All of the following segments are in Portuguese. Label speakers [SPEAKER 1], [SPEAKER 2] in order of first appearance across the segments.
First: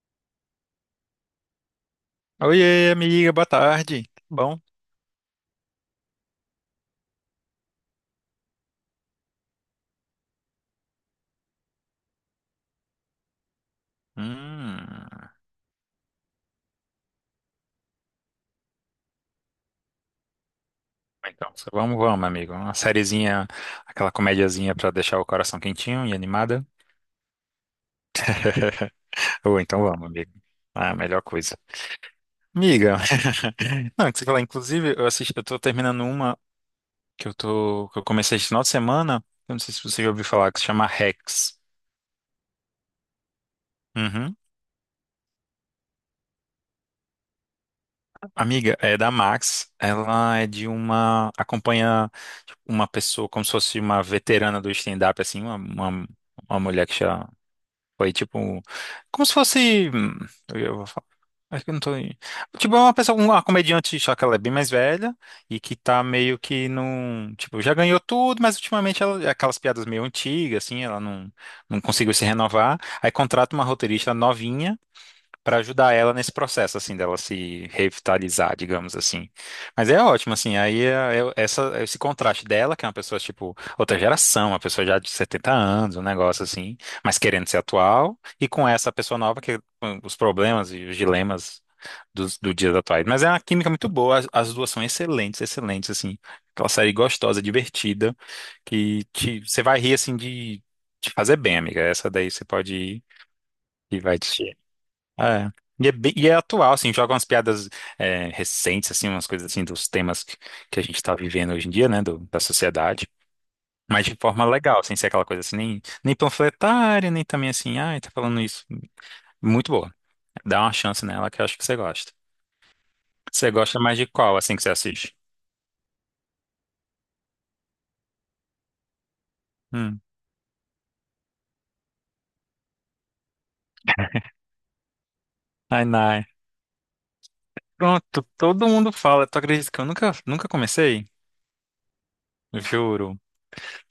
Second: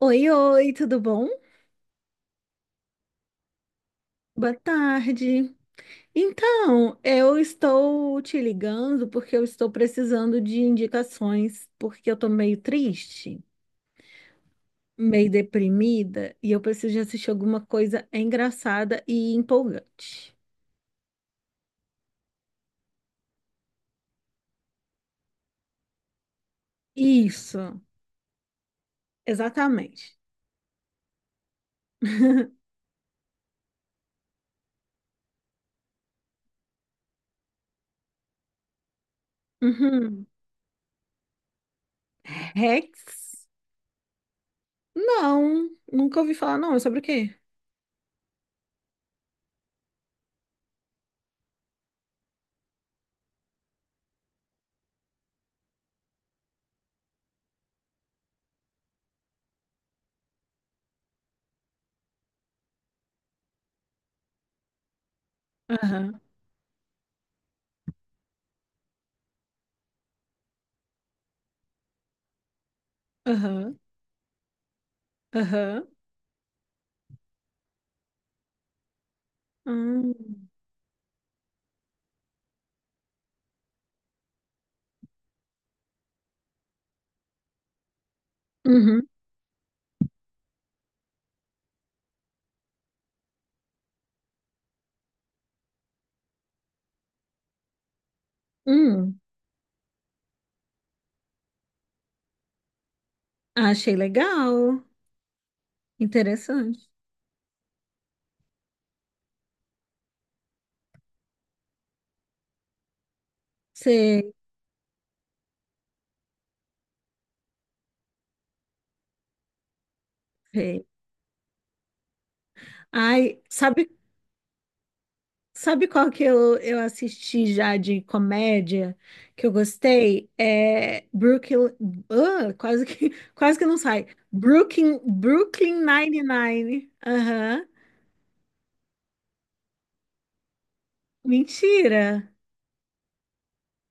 [SPEAKER 1] Oi, oi, tudo bom?
[SPEAKER 2] Oiê, amiga, boa tarde. Tudo
[SPEAKER 1] Boa
[SPEAKER 2] bom?
[SPEAKER 1] tarde. Então, eu estou te ligando porque eu estou precisando de indicações, porque eu tô meio triste,
[SPEAKER 2] Hum,
[SPEAKER 1] meio deprimida e eu preciso de assistir alguma coisa engraçada e empolgante.
[SPEAKER 2] então, só vamos, vamos, amigo. Uma sériezinha, aquela comediazinha pra deixar o coração quentinho e animada.
[SPEAKER 1] Isso,
[SPEAKER 2] Ou então vamos,
[SPEAKER 1] exatamente.
[SPEAKER 2] amigo. Ah, melhor coisa. Amiga, não, que você falar, inclusive, eu assisti, eu tô terminando uma que eu comecei esse final de semana. Eu não sei se você já ouviu
[SPEAKER 1] Uhum.
[SPEAKER 2] falar, que se chama Rex.
[SPEAKER 1] Rex?
[SPEAKER 2] Uhum.
[SPEAKER 1] Não, nunca ouvi falar, não. É sobre o quê?
[SPEAKER 2] Amiga, é da Max. Ela é de uma, acompanha tipo, uma pessoa como se fosse uma veterana do stand-up, assim, uma mulher que já foi tipo, como se fosse, eu vou falar, acho que eu não tô, tipo, é uma pessoa, uma comediante, só que ela é bem mais velha e que tá
[SPEAKER 1] Aham,
[SPEAKER 2] meio que num, tipo, já ganhou tudo, mas ultimamente ela, aquelas piadas meio antigas, assim, ela não conseguiu se renovar, aí contrata uma
[SPEAKER 1] aham,
[SPEAKER 2] roteirista novinha para
[SPEAKER 1] aham.
[SPEAKER 2] ajudar ela nesse processo, assim, dela se revitalizar, digamos assim. Mas é
[SPEAKER 1] Hum.
[SPEAKER 2] ótimo, assim, aí é essa, esse contraste dela, que é uma pessoa, tipo, outra geração, uma pessoa já de 70 anos, um negócio assim, mas querendo ser atual, e com essa
[SPEAKER 1] Uhum.
[SPEAKER 2] pessoa nova, que com os problemas e os dilemas do dias atuais. Mas é uma química muito boa, as duas são excelentes, excelentes, assim. Aquela série gostosa, divertida,
[SPEAKER 1] Hum.
[SPEAKER 2] você vai rir, assim, de fazer bem, amiga. Essa daí você pode ir
[SPEAKER 1] Achei
[SPEAKER 2] e vai te...
[SPEAKER 1] legal.
[SPEAKER 2] É. E é, e é atual,
[SPEAKER 1] Interessante.
[SPEAKER 2] assim, joga umas piadas recentes, assim, umas coisas assim dos temas que, a gente tá vivendo hoje em dia, né, da sociedade, mas de
[SPEAKER 1] Você
[SPEAKER 2] forma legal, sem ser aquela coisa assim, nem, nem panfletária, nem também assim, ai, tá falando isso. Muito boa. Dá uma
[SPEAKER 1] vê.
[SPEAKER 2] chance nela que eu acho que você gosta.
[SPEAKER 1] Ai,
[SPEAKER 2] Você gosta
[SPEAKER 1] sabe,
[SPEAKER 2] mais de qual, assim, que você assiste?
[SPEAKER 1] sabe qual que eu assisti já de comédia que eu
[SPEAKER 2] Hum.
[SPEAKER 1] gostei? É Brooklyn. Ah, quase que, quase que não sai. Brooklyn, Brooklyn
[SPEAKER 2] Ai, nai.
[SPEAKER 1] Nine-Nine. Aham.
[SPEAKER 2] Pronto, todo mundo fala. Tu acredita que eu nunca, nunca comecei?
[SPEAKER 1] Mentira.
[SPEAKER 2] Juro.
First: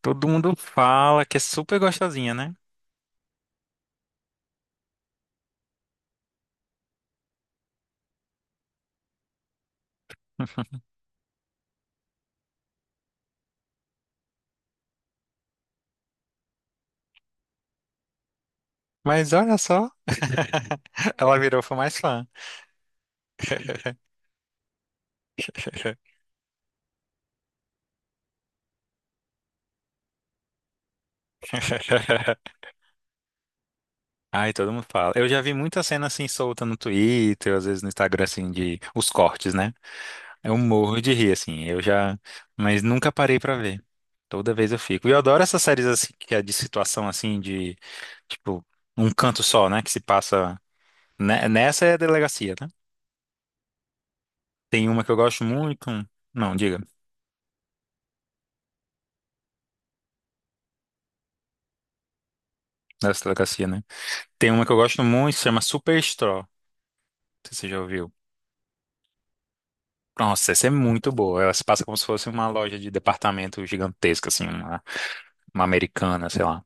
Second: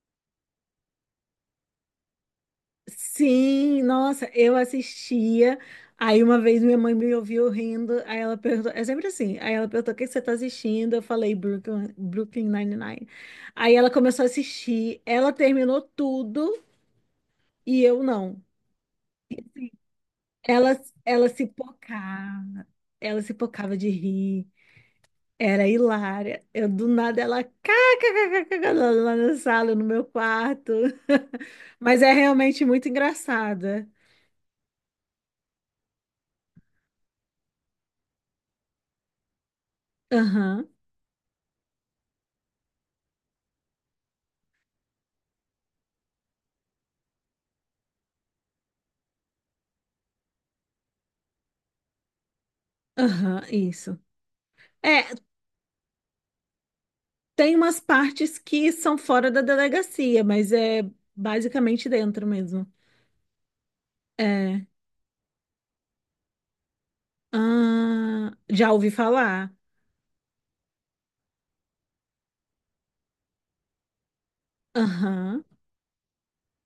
[SPEAKER 2] Todo mundo fala que é super gostosinha, né?
[SPEAKER 1] Sim, nossa, eu assistia. Aí uma vez minha mãe me ouviu rindo, aí ela perguntou, é sempre assim, aí ela perguntou o que que você tá assistindo, eu falei Brooklyn, Brooklyn Nine-Nine. Aí ela começou a assistir, ela terminou tudo e eu não.
[SPEAKER 2] Mas olha só,
[SPEAKER 1] Ela, ela
[SPEAKER 2] ela
[SPEAKER 1] se
[SPEAKER 2] virou fã mais fã.
[SPEAKER 1] pocava, ela se pocava de rir, era hilária. Eu do nada ela kkkk, lá lá na sala, no meu quarto. Mas é realmente muito engraçada.
[SPEAKER 2] Ai, todo mundo fala. Eu já vi muita cena assim solta no Twitter, às vezes no Instagram, assim, de os cortes, né? Eu
[SPEAKER 1] Aham,
[SPEAKER 2] morro de rir, assim. Eu já. Mas nunca parei pra ver. Toda vez eu fico. E eu adoro essas séries assim, que é de situação assim, de tipo, um canto só, né? Que se passa. Nessa é a delegacia, né?
[SPEAKER 1] aham, isso.
[SPEAKER 2] Tem uma
[SPEAKER 1] É,
[SPEAKER 2] que eu gosto muito. Não, diga,
[SPEAKER 1] tem umas partes que são fora da delegacia, mas é basicamente dentro mesmo.
[SPEAKER 2] nessa delegacia, né? Tem uma
[SPEAKER 1] É.
[SPEAKER 2] que eu gosto muito, se chama Superstore. Não sei se você já ouviu?
[SPEAKER 1] Ah, já ouvi falar.
[SPEAKER 2] Nossa, essa é muito boa. Ela se passa como se fosse uma loja de departamento gigantesca, assim,
[SPEAKER 1] Aham.
[SPEAKER 2] uma americana, sei lá.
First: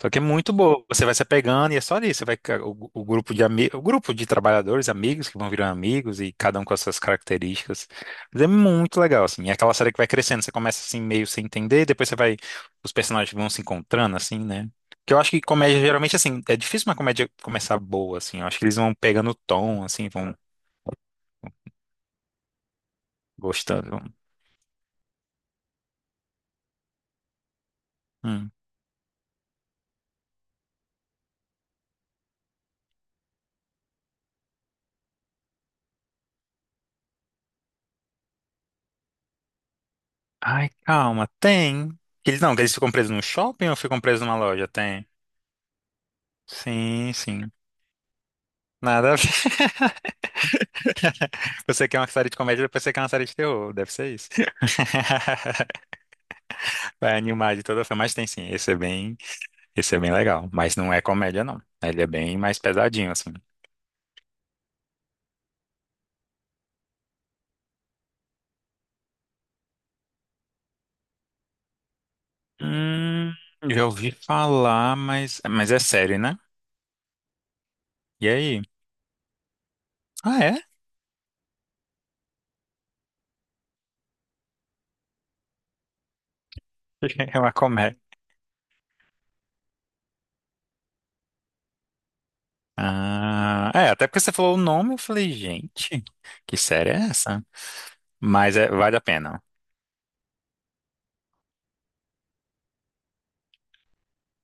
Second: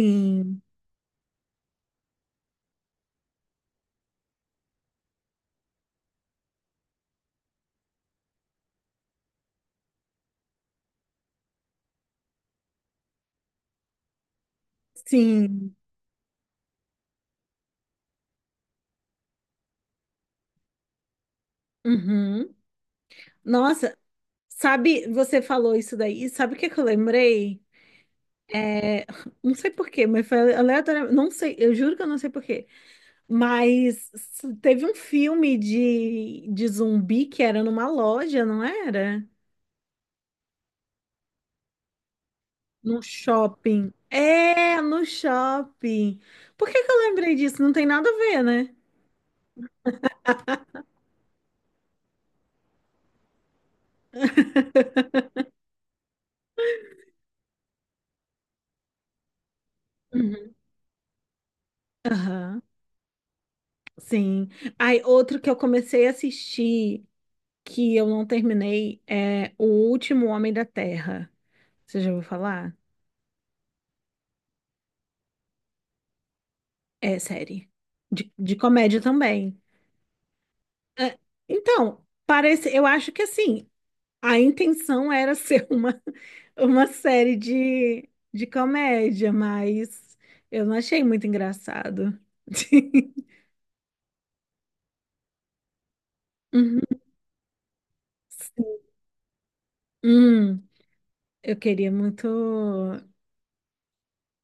[SPEAKER 2] Só que é muito boa. Você vai se apegando e é só isso. Você vai, o o grupo de trabalhadores, amigos que vão virando amigos e cada um com as suas características. Mas é muito legal, assim. É aquela série que vai crescendo. Você começa assim meio sem entender, depois você vai, os personagens vão se encontrando, assim, né? Que eu acho que
[SPEAKER 1] Sim.
[SPEAKER 2] comédia geralmente assim é difícil uma comédia começar boa, assim. Eu acho que eles vão pegando o tom, assim, vão
[SPEAKER 1] Uhum.
[SPEAKER 2] gostando.
[SPEAKER 1] Nossa,
[SPEAKER 2] Vão...
[SPEAKER 1] sabe, você falou isso daí, e sabe o que que eu lembrei?
[SPEAKER 2] Hum.
[SPEAKER 1] É, não sei por quê, mas foi aleatório, não sei, eu juro que eu não sei por quê. Mas teve um filme de zumbi que era numa loja, não era?
[SPEAKER 2] Ai, calma, tem. Eles não, eles ficam
[SPEAKER 1] No
[SPEAKER 2] presos no shopping ou
[SPEAKER 1] shopping.
[SPEAKER 2] ficam presos numa loja?
[SPEAKER 1] É, no
[SPEAKER 2] Tem.
[SPEAKER 1] shopping. Por que que eu
[SPEAKER 2] Sim,
[SPEAKER 1] lembrei
[SPEAKER 2] sim.
[SPEAKER 1] disso? Não tem nada a ver, né?
[SPEAKER 2] Nada a ver. Você quer uma série de comédia, depois você quer uma série de terror. Deve ser isso. Vai animar de toda forma. Mas tem sim. Esse é bem legal.
[SPEAKER 1] Uhum.
[SPEAKER 2] Mas não é comédia, não. Ele é bem mais
[SPEAKER 1] Aham,
[SPEAKER 2] pesadinho, assim.
[SPEAKER 1] sim. Aí, outro que eu comecei a assistir, que eu não terminei, é O Último Homem da Terra. Você já ouviu falar?
[SPEAKER 2] Hum, já ouvi falar, mas é sério, né?
[SPEAKER 1] É série.
[SPEAKER 2] E
[SPEAKER 1] De
[SPEAKER 2] aí?
[SPEAKER 1] comédia também.
[SPEAKER 2] Ah, é?
[SPEAKER 1] É, então, parece, eu acho que assim, a intenção era ser uma série
[SPEAKER 2] É uma comédia.
[SPEAKER 1] de comédia, mas eu não achei muito engraçado.
[SPEAKER 2] Ah, é, até porque você falou o nome, eu falei, gente, que série
[SPEAKER 1] Uhum.
[SPEAKER 2] é essa? Mas é, vale a pena.
[SPEAKER 1] Hum, eu queria muito,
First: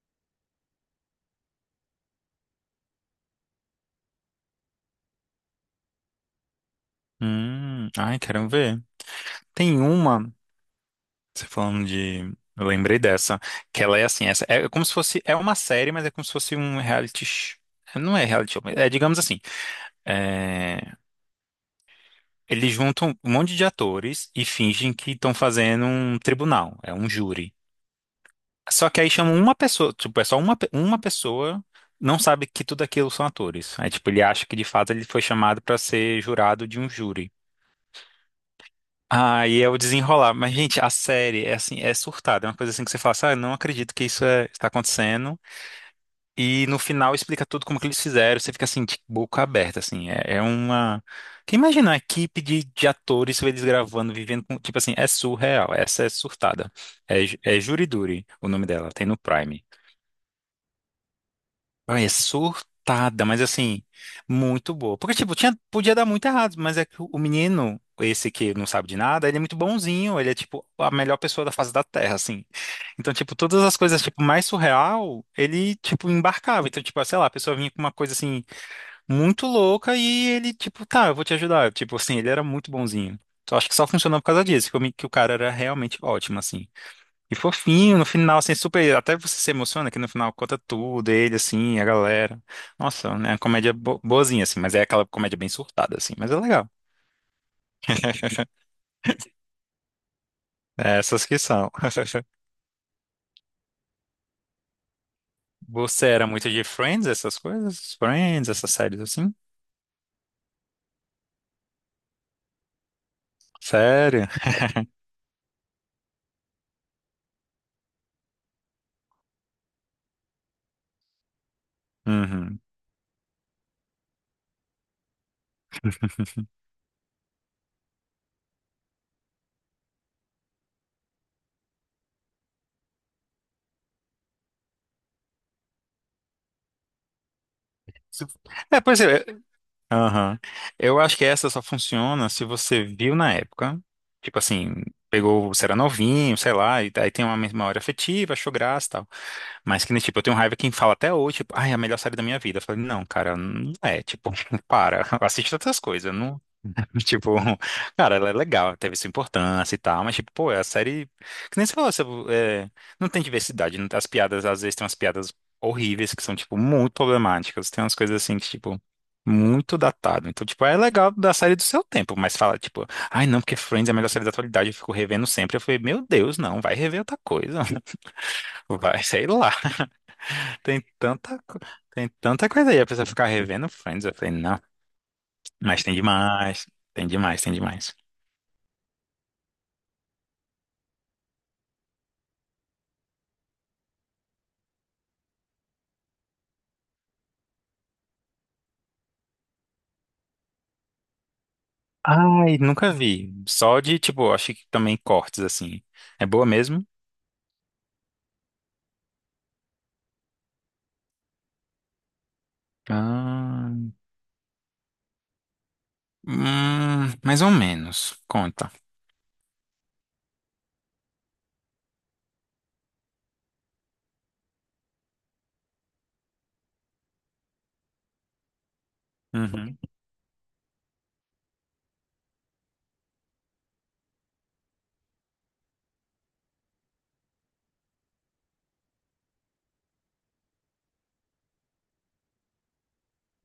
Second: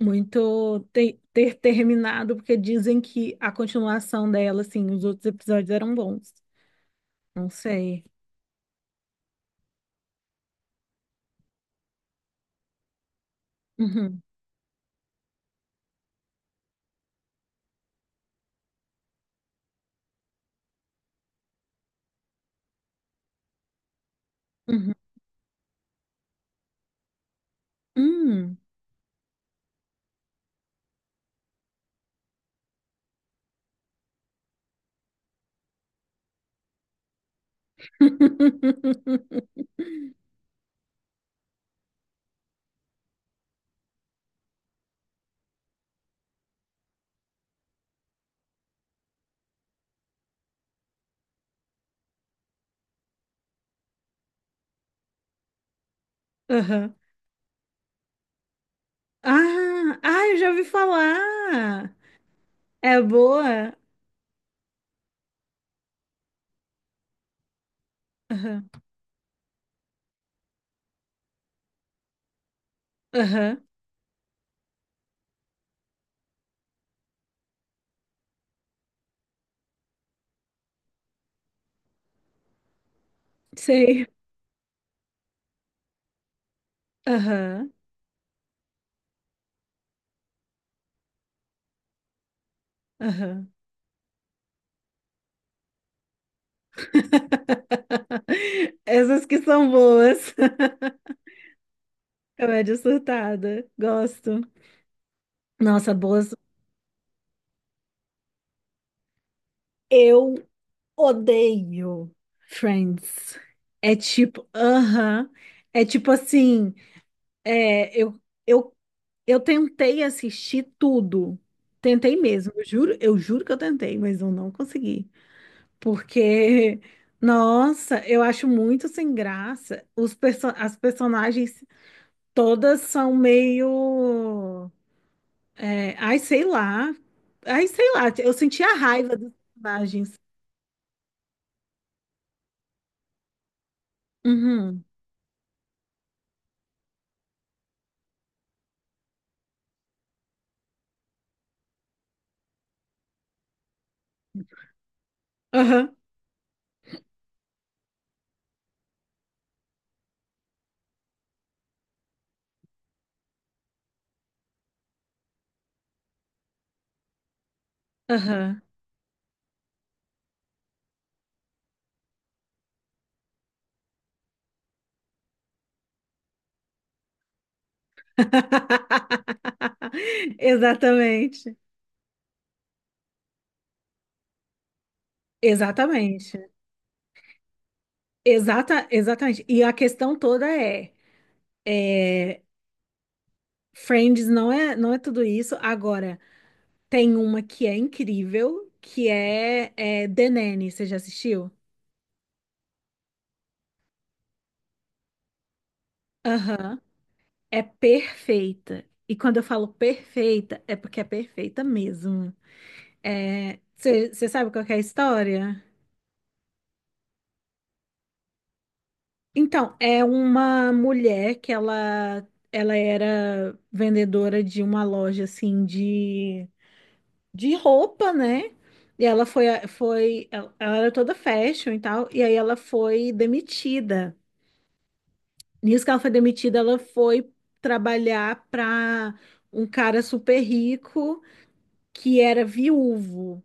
[SPEAKER 1] muito ter, ter terminado, porque dizem que a continuação dela, assim, os outros episódios eram bons. Não sei.
[SPEAKER 2] Ai, quero ver. Tem uma, você falando de. Eu lembrei dessa, que ela é
[SPEAKER 1] Uhum,
[SPEAKER 2] assim, essa, é como se fosse, é uma série, mas é como se fosse um reality, não é reality show, mas é digamos assim, é, eles juntam um monte de atores e
[SPEAKER 1] uhum,
[SPEAKER 2] fingem que estão fazendo um tribunal, é um júri.
[SPEAKER 1] hum.
[SPEAKER 2] Só que aí chamam uma pessoa, tipo, é só uma, uma pessoa não sabe que tudo aquilo são atores. Aí, tipo, ele acha que de fato ele foi chamado para ser jurado de um júri. Ah, e é o desenrolar. Mas, gente, a série é assim, é surtada. É uma coisa assim que você fala assim, ah, eu não acredito que isso está acontecendo. E no final explica tudo como que eles fizeram. Você fica assim, de boca aberta, assim. É, é uma. Quem imagina a equipe de atores, eles gravando, vivendo com. Tipo assim, é surreal. Essa é surtada.
[SPEAKER 1] Aham.
[SPEAKER 2] É, é Jury Duty, o nome dela. Tem no Prime.
[SPEAKER 1] Ah, ah, eu já ouvi falar.
[SPEAKER 2] Ai, é
[SPEAKER 1] É
[SPEAKER 2] surtada, mas
[SPEAKER 1] boa?
[SPEAKER 2] assim, muito boa. Porque, tipo, tinha, podia dar muito errado, mas é que o menino, esse que não
[SPEAKER 1] Aham.
[SPEAKER 2] sabe de nada, ele é muito bonzinho, ele é, tipo, a melhor pessoa da face da Terra, assim. Então, tipo,
[SPEAKER 1] Aham,
[SPEAKER 2] todas as coisas, tipo, mais surreal, ele, tipo, embarcava. Então, tipo, sei lá, a pessoa vinha com uma coisa, assim, muito louca e ele, tipo, tá, eu vou te ajudar. Tipo, assim, ele era muito bonzinho. Então, acho que só
[SPEAKER 1] sei.
[SPEAKER 2] funcionou por causa disso, que, que o cara era realmente ótimo, assim. E
[SPEAKER 1] Aham,
[SPEAKER 2] fofinho, no final, assim, super. Até você se emociona que no final conta tudo, ele, assim, a galera. Nossa, né? Uma
[SPEAKER 1] aham.
[SPEAKER 2] comédia boazinha, assim, mas é aquela comédia bem surtada, assim, mas é legal.
[SPEAKER 1] Essas que são boas.
[SPEAKER 2] É, essas que são.
[SPEAKER 1] Comédia surtada. Gosto. Nossa,
[SPEAKER 2] Você era
[SPEAKER 1] boas.
[SPEAKER 2] muito de Friends, essas coisas? Friends, essas séries assim?
[SPEAKER 1] Eu odeio Friends. É
[SPEAKER 2] Sério?
[SPEAKER 1] tipo, aham. É tipo assim, é, eu, eu tentei assistir tudo. Tentei mesmo,
[SPEAKER 2] Uhum.
[SPEAKER 1] eu juro que eu tentei, mas eu não consegui. Porque, nossa, eu acho muito sem graça. Os perso as personagens todas são meio. É, ai, sei lá. Ai, sei lá.
[SPEAKER 2] Se-
[SPEAKER 1] Eu senti a
[SPEAKER 2] É, pois
[SPEAKER 1] raiva
[SPEAKER 2] é.
[SPEAKER 1] dos personagens.
[SPEAKER 2] Aham. Eu acho que essa só funciona se você viu na época. Tipo assim,
[SPEAKER 1] Uhum.
[SPEAKER 2] pegou, você era novinho, sei lá, e daí tem uma memória afetiva, achou graça e tal. Mas que nem, tipo, eu tenho raiva quem fala até hoje, tipo, ai, é a melhor série da minha vida. Eu falei, não, cara, não é, tipo, para, assiste outras
[SPEAKER 1] Aham.
[SPEAKER 2] coisas, não, tipo, cara, ela é legal, teve sua importância e tal, mas, tipo, pô, é a série, que nem você falou, você, é, não tem diversidade, as piadas, às vezes, tem umas piadas horríveis que são, tipo, muito problemáticas, tem umas coisas assim que,
[SPEAKER 1] Aham.
[SPEAKER 2] tipo, muito datado. Então, tipo, é legal da série do seu tempo, mas fala, tipo, ai, não, porque Friends é a melhor série da atualidade, eu fico revendo sempre. Eu falei, meu Deus, não, vai rever outra coisa, vai, sei lá. Tem tanta,
[SPEAKER 1] Exatamente.
[SPEAKER 2] co- Tem tanta coisa aí. A pessoa ficar revendo Friends. Eu falei, não, mas tem
[SPEAKER 1] Exatamente.
[SPEAKER 2] demais. Tem demais, tem demais.
[SPEAKER 1] Exatamente. E a questão toda é: Friends não é, não é tudo isso. Agora. Tem uma que é incrível, que é, é The Nanny. Você já assistiu?
[SPEAKER 2] Ai, nunca vi. Só de, tipo, acho que também cortes, assim. É boa
[SPEAKER 1] Aham.
[SPEAKER 2] mesmo?
[SPEAKER 1] É perfeita. E quando eu falo perfeita, é porque é perfeita mesmo. É,
[SPEAKER 2] Ah,
[SPEAKER 1] você sabe qual que é a história?
[SPEAKER 2] mais ou menos. Conta.
[SPEAKER 1] Então, é uma mulher que ela era vendedora de uma loja assim de roupa, né? E ela foi,
[SPEAKER 2] Uhum.
[SPEAKER 1] foi, ela era toda fashion e tal, e aí ela foi demitida. Nisso que ela foi demitida, ela foi trabalhar para um cara super rico que era viúvo.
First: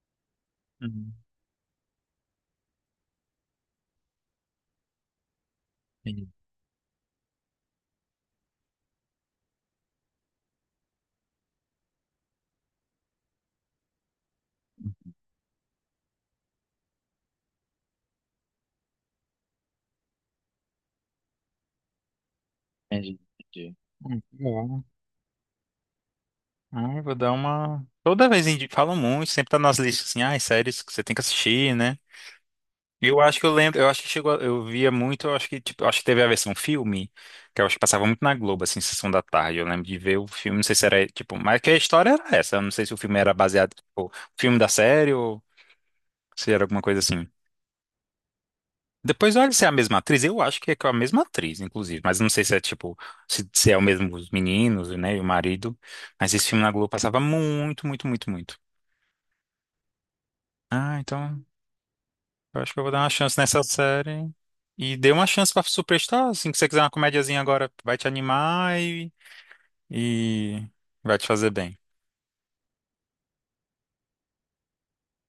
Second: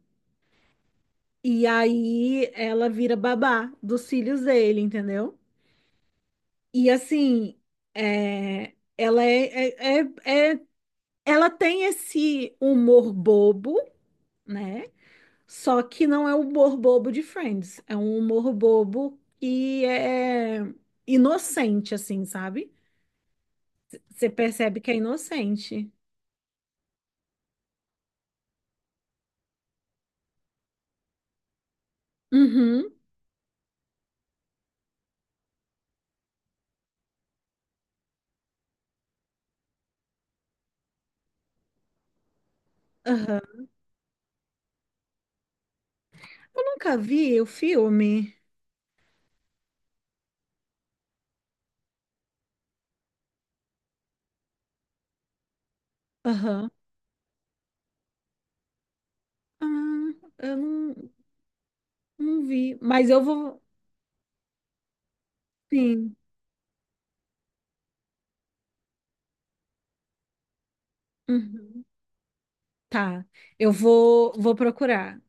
[SPEAKER 2] Uhum.
[SPEAKER 1] E aí ela vira babá dos filhos dele, entendeu?
[SPEAKER 2] Entendi,
[SPEAKER 1] E assim, é, ela é, é, é, é- ela tem esse humor bobo, né? Só que não é o humor bobo de Friends, é um humor bobo que é inocente, assim, sabe?
[SPEAKER 2] entendi. Entendi.
[SPEAKER 1] Você percebe
[SPEAKER 2] Bom.
[SPEAKER 1] que é inocente.
[SPEAKER 2] Ah, eu vou dar uma. Toda vez falam muito, sempre tá nas listas assim, ah, séries que você tem que assistir, né?
[SPEAKER 1] Uhum.
[SPEAKER 2] Eu acho que eu lembro, eu acho que chegou, eu via muito, eu acho que tipo, eu acho que teve a versão filme, que eu acho que passava muito na Globo, assim, sessão da tarde. Eu lembro de ver o filme, não sei se era, tipo, mas que a história era essa, eu não sei se o filme era
[SPEAKER 1] Aham.
[SPEAKER 2] baseado, tipo, filme da série ou se era
[SPEAKER 1] Eu
[SPEAKER 2] alguma
[SPEAKER 1] nunca
[SPEAKER 2] coisa assim.
[SPEAKER 1] vi o filme.
[SPEAKER 2] Depois olha se é a mesma atriz, eu acho que é com a mesma atriz, inclusive, mas não sei se é tipo, se é o mesmo os meninos, né, e o marido, mas esse filme
[SPEAKER 1] Aham.
[SPEAKER 2] na Globo passava muito, muito, muito, muito.
[SPEAKER 1] Ah, eu
[SPEAKER 2] Ah,
[SPEAKER 1] não,
[SPEAKER 2] então
[SPEAKER 1] não
[SPEAKER 2] eu acho
[SPEAKER 1] vi.
[SPEAKER 2] que eu vou dar
[SPEAKER 1] Mas
[SPEAKER 2] uma
[SPEAKER 1] eu
[SPEAKER 2] chance
[SPEAKER 1] vou.
[SPEAKER 2] nessa série. E dê uma chance pra
[SPEAKER 1] Sim.
[SPEAKER 2] Superstar, assim, que você quiser uma comediazinha agora, vai te animar e vai te fazer bem.
[SPEAKER 1] Uhum. Tá. Eu vou, vou procurar.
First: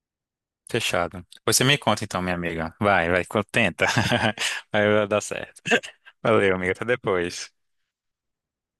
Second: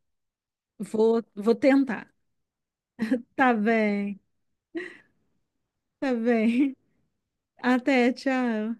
[SPEAKER 1] Vou,
[SPEAKER 2] Fechado.
[SPEAKER 1] vou
[SPEAKER 2] Depois você me conta
[SPEAKER 1] tentar.
[SPEAKER 2] então, minha amiga. Vai, vai,
[SPEAKER 1] Tá
[SPEAKER 2] tenta.
[SPEAKER 1] bem.
[SPEAKER 2] Vai dar certo.
[SPEAKER 1] Tá
[SPEAKER 2] Valeu, amiga.
[SPEAKER 1] bem.
[SPEAKER 2] Até depois.
[SPEAKER 1] Até, tchau.